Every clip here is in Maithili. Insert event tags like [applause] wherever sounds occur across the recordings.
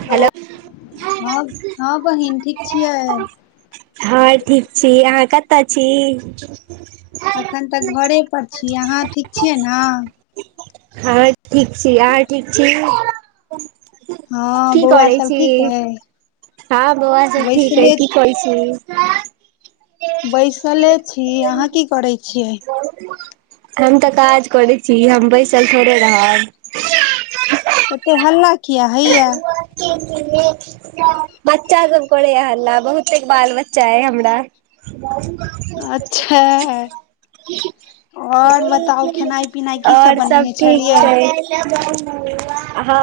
हेलो! हँ हँ बहिन ठीक छियै? हँ ठीक छी, अहाँ कतय छी? अखन तऽ घरे पर छी, अहाँ ठीक छियै ने? हँ ठीक छी, अहाँ ठीक छी? हँ की बौआ करै सब छी ठीक ऐ? हँ बौआ सब ठीक अछि, की करै छी? बैसले छी, अहाँ की करै छी? बहुत [unintelligible] हम तऽ काज करै छी, हम बैसल थोड़े रहब। एते हल्ला किया हइया? [unintelligible] बच्चा सब करै या हल्ला बहुते बाल-बच्चा एहि हमरा अच्छा [unintelligible] और बताउ खेनाइ पिनाइ की आओर सब बनेने ठीक छलियै छै। [unintelligible] हँ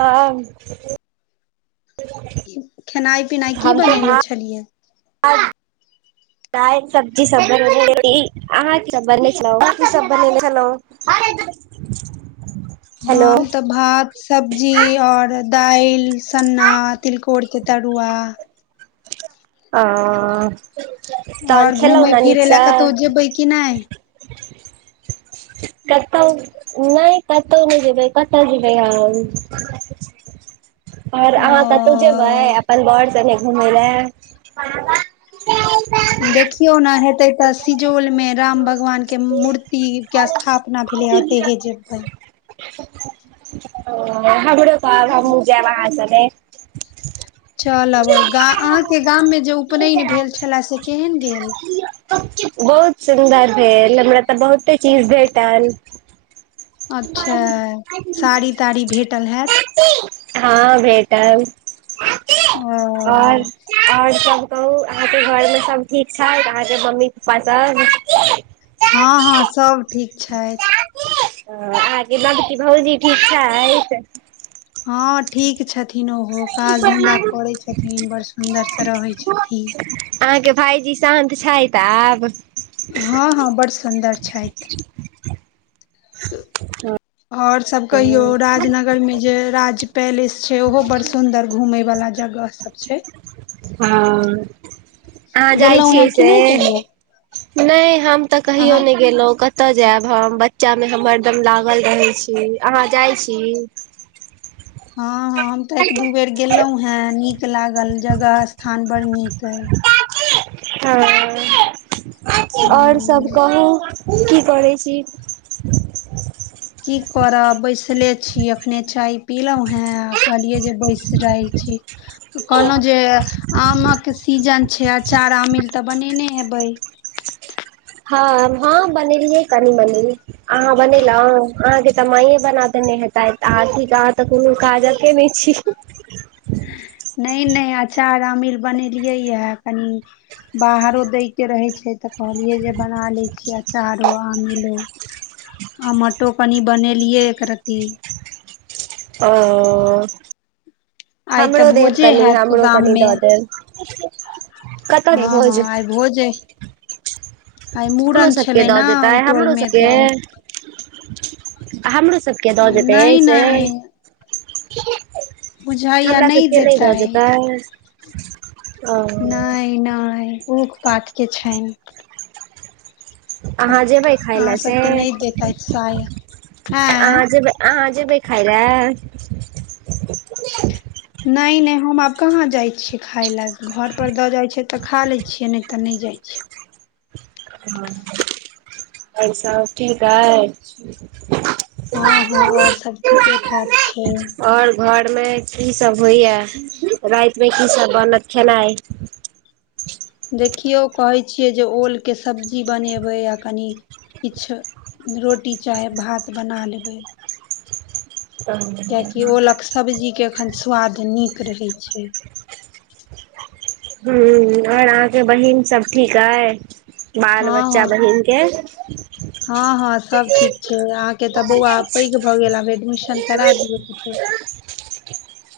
[unintelligible] खेनाइ-पिनाइ की हम तऽ बनेने छलियै? [unintelligible] दालि सब्जी सब बने [unintelligible] अहाँ की सभ बनेने छलहुँ [unintelligible] हम तऽ भात सब्जी और दाइल सन्ना तिलकोरिके तड़ुआ आ आऔर घूमै फिरै लए कतौ जेबै की नहि? कतौ नहि कतौ नहि जेबै कत जेबै‌ हम। आओर अहाँ कतहु जेबै ओ अपन वौर संगे घुमय लए? देखियौ नेे हेत तय तऽ सिजौलमे राम भगवान के मूर्तिके स्थापना भेलै ओतेहे जेबै। ओ हमरो कहब हमहू जायब आहां संगे। चलब ग अहाँके गाममे जे उपनयन भेल छला से केहन गेल? बहुत सुन्दर भेल हमरा तऽ बहुते चीज भेटल। अच्छा साड़ी ताड़ी भेटल हैत? हँ भेटब ओ आओर। आओर सब कहू अहाँके घरमे सब ठीक छैथ अहाँके मम्मी पप्पा सब? हँ हँ सब ठीक छथि। ओ अहाँके नबकी भउजी ठीक छैथ। हँ ठीक छथि। न ओहो काज धंधा करै छथिन बड़ सुन्दर से रहै छथिन। अहाँके भाईजी शान्त छथि आब? हँ हँ बड़ सुन्दर छैथ। आऔर सब कहियौ राजनगरमें जे राज पैलेस छैय ओहो बड्ड सुंदर घूमे वाला जगह सब छैय। हँ आहाँ जाइ गेलहुँ हेँ छियै कि से? नहि कहियौ नहि हम तऽ कहियो अहाँ नहि गेलहुँं क तय जायब हम बच्चामे हम हरदम लागल रहै छी अहाँ जाइ छी? [inaudible] हँ हँ हम तऽ एक दू बेर गेलहुॅं हें नीक लागल जगह स्थान बड़ नीक अय। हँ आओर सभ हूँ कहू की करैत छी? की करब बैसले छी एखने चाय पीलौ हे आ कहलियै जे बैस रहैए छी। कहलौ जे आमक सीजन छैय अचार आमील तऽ बनेने हेबै। हँ हँ बनेलियै कनी मनी। अहाँ बनेलहु अहाँके तऽ माइए बना देने हेतैथ आथी अहाँ तऽ कोनो काजक केने छी। नहि नहि अचार अमील बनेलियैया कनि। बाहरो दैके रहैत छैय तऽ कहलियै जे बना लै छियै अचारो आमिलो। आमटो कनि बनेलियै एक रत्ती। ओ आइ तऽ हमरो देब भोजे कनि हैत हमरो गाम कनि मे दऽ देब कतऽ हय हँ भोज? [inaudible] हँ आइ भोजे आइ अपनो मूड़न सबके छलै ने दऽ देतै ओहि टोल हमरो मे सबके तऽ हमरो सबके के दऽ देतै नहि नहि से। हमरा सबके नहि दऽ देतै? नहि नहि [unintelligible] पात के छनि। अहाँ जेबै खाय ले से सबके नहि देतैथ साया आँ अहाँ जे अहाँ जेबै? खलै। नहि नहि, हम आब कहाँ जाइत छी खाइ लेल? घरपर दऽ जाइत छै तऽ खा लै छी, नहि तऽ नहि जाइत छी। हँ। आओर सभ ठीक हइ। हँ, हँ, और सभ ठीके ठाक छै। आओर घरमे कि सभ होइया रातमे कि सभ बनत खेनाइ? देखियौ, कहै छियै जे ओलके सब्जी बनेबै आ कनि। कीछो रोटी चाहे भात बना लेबै। [inaudible] किएक तँ ओलके सब्जीके एखन स्वाद नीक रहैत छै। हू, और आहाँकेँ बहिन सभ ठीक ऐ हँ, हँ, हँ, हँ, सभ ठीक छै, अहाँकेँ तऽ बौआ आब पैघ। भऽ गेल आब एडमिशन कर दियौ।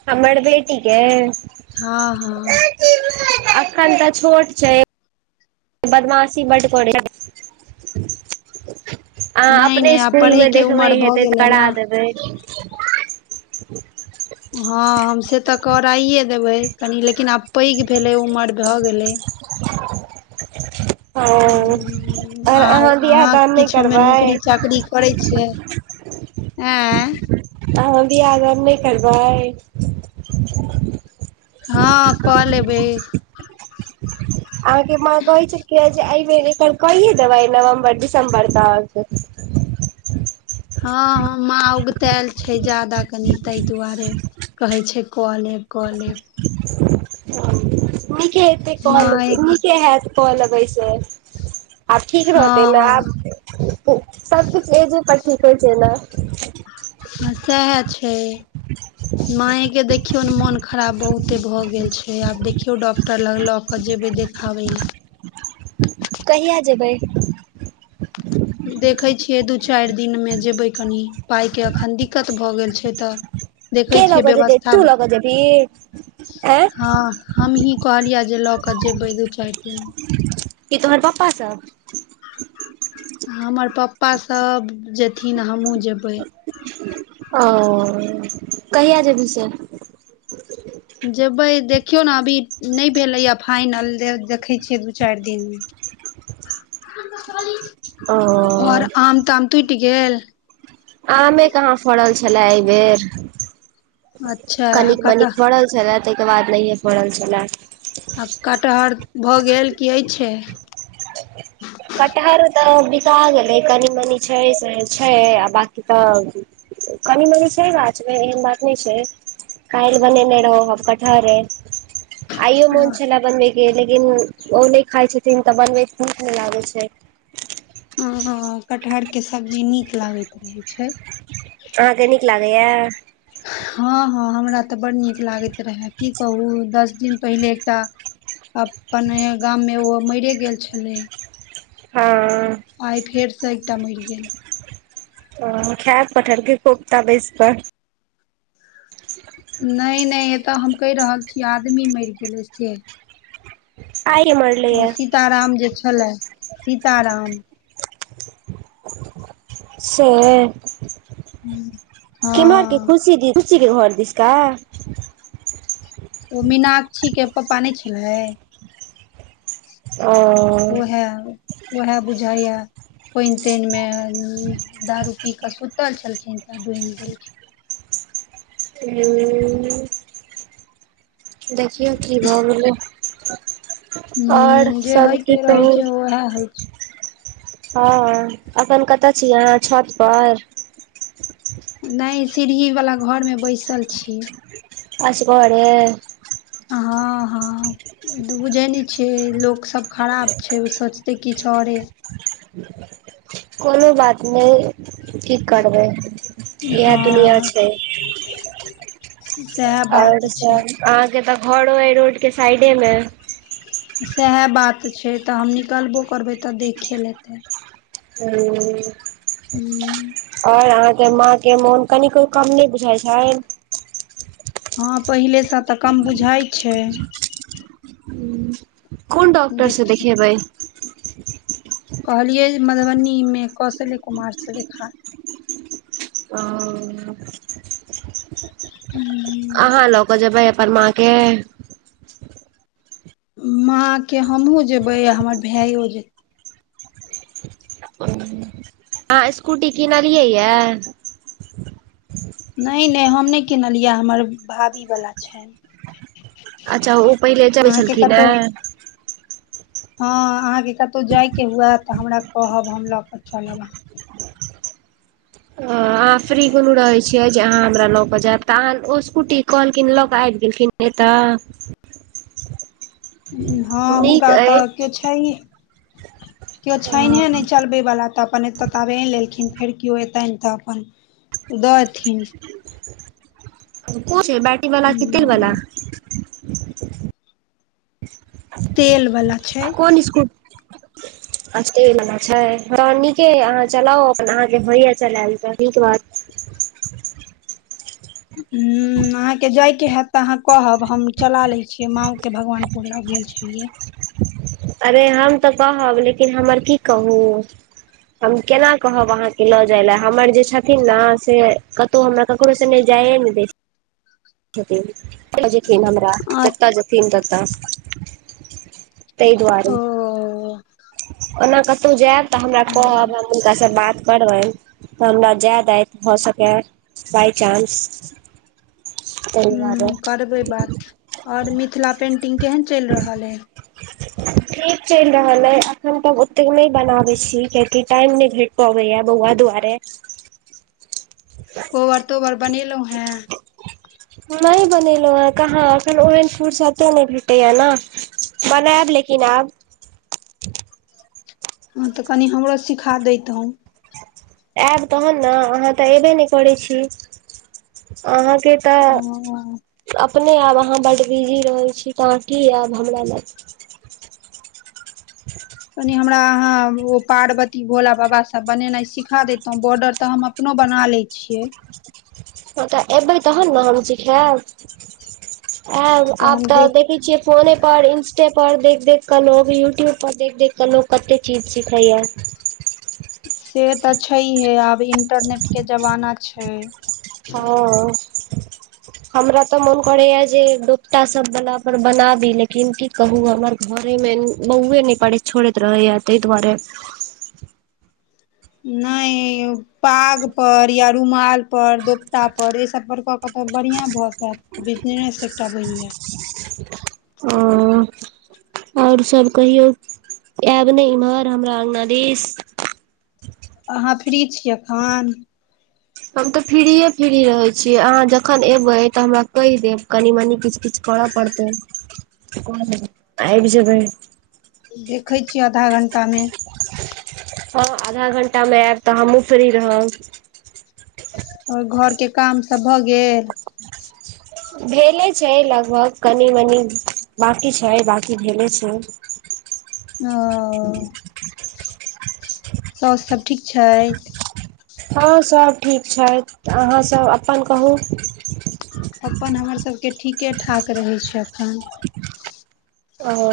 हमर बेटीगे। हँ, हँ। अखन तऽ छोट छै। बदमाशी बड़ पदे। अहाँ नहि अपने नहि आब स्कूलमे पढ़यके देखबै उमर भऽ हेतैऽ गेलै करा ने देबै। हँ, हम से तऽ कराइए देबै, कनि लेकिन आब पैघ भेलै उमर भऽ गेलै। ओ आओर आ बियाह अहाँ दान नहि किछोमे करबै नौकरी चाकरी। करै छियै, आँ। आ हो बियाह दान नहि करबै। हँ, कऽ लेबै। अहाँकेँ माँ कहै छलकिय जे एहि बेर एकर कहिए देबै नवम्बर दिसम्बर तक। हँ, माँ उगतायल छै, ज्यादा कनि ताहि दुआरे। कहै छै, कऽ लेब कऽ लेब। निक हेतै कहलेबै माय के नीके हत कहलेबैसे आब ठीक रहतै ने हँ आब सभ किछु एज पर ठीक होइ छै, ने। सेहा छै। मायेके देखियौ ने मोन खराब बहुते भऽ गेल छै, आब देखियौ डॉक्टर। तऽ लग लऽ कऽ जेबै, देखाबै लेल। कहिया जेबै? देखै छियै दू चारि दिनमे जेबै कनि पाइके एखन दिक्कत भऽ गेल छै तऽ। देखै के लऽ छियै कऽ जेतै व्यवस्था तू हँ, लऽ कऽ जेबही आँय हम्हि। कहलियै जे लऽ कऽ जेबै दू-चारि दिन। की तोहर पप्पासँ हमर पप्पा सभ जेथिन हमहु जेबै। ओ, कहिया जेबी से? जेबै देखियौ ने अभी नहि भेलै यै फाइनल देखै छियै दू चारि दिनमे। [inaudible] ओ ओर आम ताम टुटि गेल। आमे कहाँ फड़ल छलै एहि बेर। अच्छा कटह कनिक-मनिक फड़ल छलै, ताहिके बाद नहि फड़ल छलै। आब कटहर भऽ गेल की होइ छै। कटहर तऽ बिका गेलै कनी मनी छै, से छै, आ बाकी त। कनी-मनी छै गाछमे एहन बात नहि छै काल्हि बनेने रहुॅं हम कटहरे आइयो मोन हँ छलए बनबयके लेकिन ओ नहि खाए छथिन त बनबैमे मोन नहि लागैत छै हॅं, हॅं कटहरके सब्जी नीक लागैत रहेै छै अहाँके नीक लागैया? हँ, हँ हमरा त बड़ नीक लागैत रहए की कहूँ दस दिन पहिले एकटा अपने गाममे ओ मैरे गेल छलै हँ आइ फेरसँ एकटा मरि गेल। ओ खाएब‌ कटहरके कोपता बैसि कऽ नहि नहि एतऽ हम कहि रहल छी आदमी मरि गेलै से आइये मरि गेलै? ओ सीताराम जे छलए सीताराम सैह, किम्हर के हँ खुशी दी [unintelligible] खुशीके घर दिसका? ओ मीनाक्षीके पापा नहि छलै ओ ओहै, ओहै बुझायै! पानि-तानिमे उ दारू पी कऽ सुतल छलखिन तऽ डूमि गेलखिन उहूं देखियो की भए गेलै! आओर सब की कहू वैहा, होइ छै हँ, अखन कतय छी अहाँ छत पर? नहि, सीढ़ी वाला घरमे बैसल छी असगरे? हँ, हँ तु बुझै नहि छिही, लोकसभ खराब छै ओ सोचतै किछ आओरे ह [inaudible] कोनो बात नहि की करबै इएह दुनिया हँ छै सएह बात आओर छै अहाँके तॅं घरो एहि रोडके साइडेमे सैहे बात छै, तॅं हम निकलबो करबै तऽ देखे लेत ओ [unintelligible] हूँ आओर अहाँके माँके मोन कनेको कम नहि बुझाइत छनि? हँ पहिलेसँ तऽ कम बुझाइ छै। कोन डॉक्टरसॅं देखियौ देखेबै? कहलियै मधुबनीमे कशलै कुमारसँ देखा लेब ओ अहाँ लऽ कऽ जेबै अपन‌ माँके? माँ के, हमहुँ जेबे आ हमर भाइयो जेेतै नहि नहि नहि [inaudible] अहाँ स्कूटी किनलियै य? नहि नहि, हम नहि किनलियै हमर भाभीवला छियै। अच्छा ओ पहिले चढैत कतहु छलखिनहे? हँ अहाँके कतहु जायके हुए त हमरा कहब हम ल क चलब अहाँके। अहाँ फ्री कोनो रहै छियै जे अहाँ हमरा लऽ के जायब। तहन ओ स्कूटी कहलखिन लऽ क आबि गेलखिन एतऽ। हँ नीक हुनका अइ त केव छैह। [inaudible] केओ छैनिहे नहि चलबैवला त अपन एतय तबे आएन लेलखिन फेर केओ अयतन त अपन द देथिन। कौन छिए बैट्री वला की तेल वला? तेल वला छै कौन स्कु अच्छा तेल वाला छैय नीकेह चलाउ अपन अहाँ के होइया चलाल जा नीक बात। हूँ अहाँके जाइके हैत तऽ अहाँ कहब हम चला लै छियै माँ के भगवानपुर लग गेल छलियै। अरे हम त कहब लेकिन हमर की कहूँ हम केना कहब अहाँके लऽ जाय लै हमर जे छथिन ने से तौ हमरा ककरो संगे जाइ नहिं दय छथिन ल जेथिन हमरा अ जत जेथिन। जेथिन तत तहि दुआरे। ओ ओना कतहु जायब तऽ हमरा कहब हूँ हम हुनकासँ बात करबै त हमरा जाय देथी भ सकै बाइचान्स। ह करबै बात और मिथिला पेंटिंग केहन चलि रहल है? ठीक चलि रहल अइ अखन तब ओतेक नहि बनाबैत छी कियाकि टाइम नहि भेट पबैया बौआ दुआरे। कोबर तोबर बनेलहुॅं हैं? नहि बनेलहुँं है कहाँ एखर ओहन फूरसते नहि भेटैया ने बनायब लेकिन आब। हँ तऽ कनि हमरो सिखा देैतव। आयब तहन ने अहाँ तऽ एबे नहि करैत छी अहाँके त अपने आब अहाँ बड्ड बिजी रहै छी त अहाँ की आयब हमरा लग। कनि हमरा अहाँ ओ पार्वती भोला बाबा सभ बनेनाई सिखा देैतहुँ बॉर्डर त हम अप अपनो बना लै छियै। [inaudible] ह त एबै तहन ने हम सिखायब आयब तऽ आब हम त देख देखै छियै फोने पर इंस्टे पर देख देख क लोग यूट्यूब पर देख क लोग कते चीज सिखैया। से तऽ छैहे आब इंटरनेटके जमाना छैय। हँ हमरा त मन करैया जे दोपटा सब बला पर बनाबी लेकिन की कहु हमर घरेमे बौए नहि पड़े छोड़ैत रहैया तै दुआरे नै पागपर या रुमालपर दोपतापर एहिसभपर कऽ कऽ तऽ बढ़िया भऽ जायत। बिजनेस एकटा बनि जायत। अ आओर सब कहियौ आयब नहि इम्हर हमरा अंगना दिश? अहाँ फ्री छियै एखन? हम त फ्रीये फ्री रहै छीयै अहाँ जखन एबै त हमरा कहि देब कनि मनी किछ किछ करऽ पड़तै आबि जेबै। देखैत छियै आधा घंटा मे। हँ आधा घंटामें आयब त हमहूँ फ्री रहब। आओर घर के काम सब भ गेल? भेले छैय लगभग कनि मनी बकी छैय बाकी भेले छैय। ओ सौस सभ ठीक छथि? हँ सभ ठीक छथि अहाँसभ अपन कहू। अपन हमर सभके ठीके ठाक रहै छैय एखन। ओ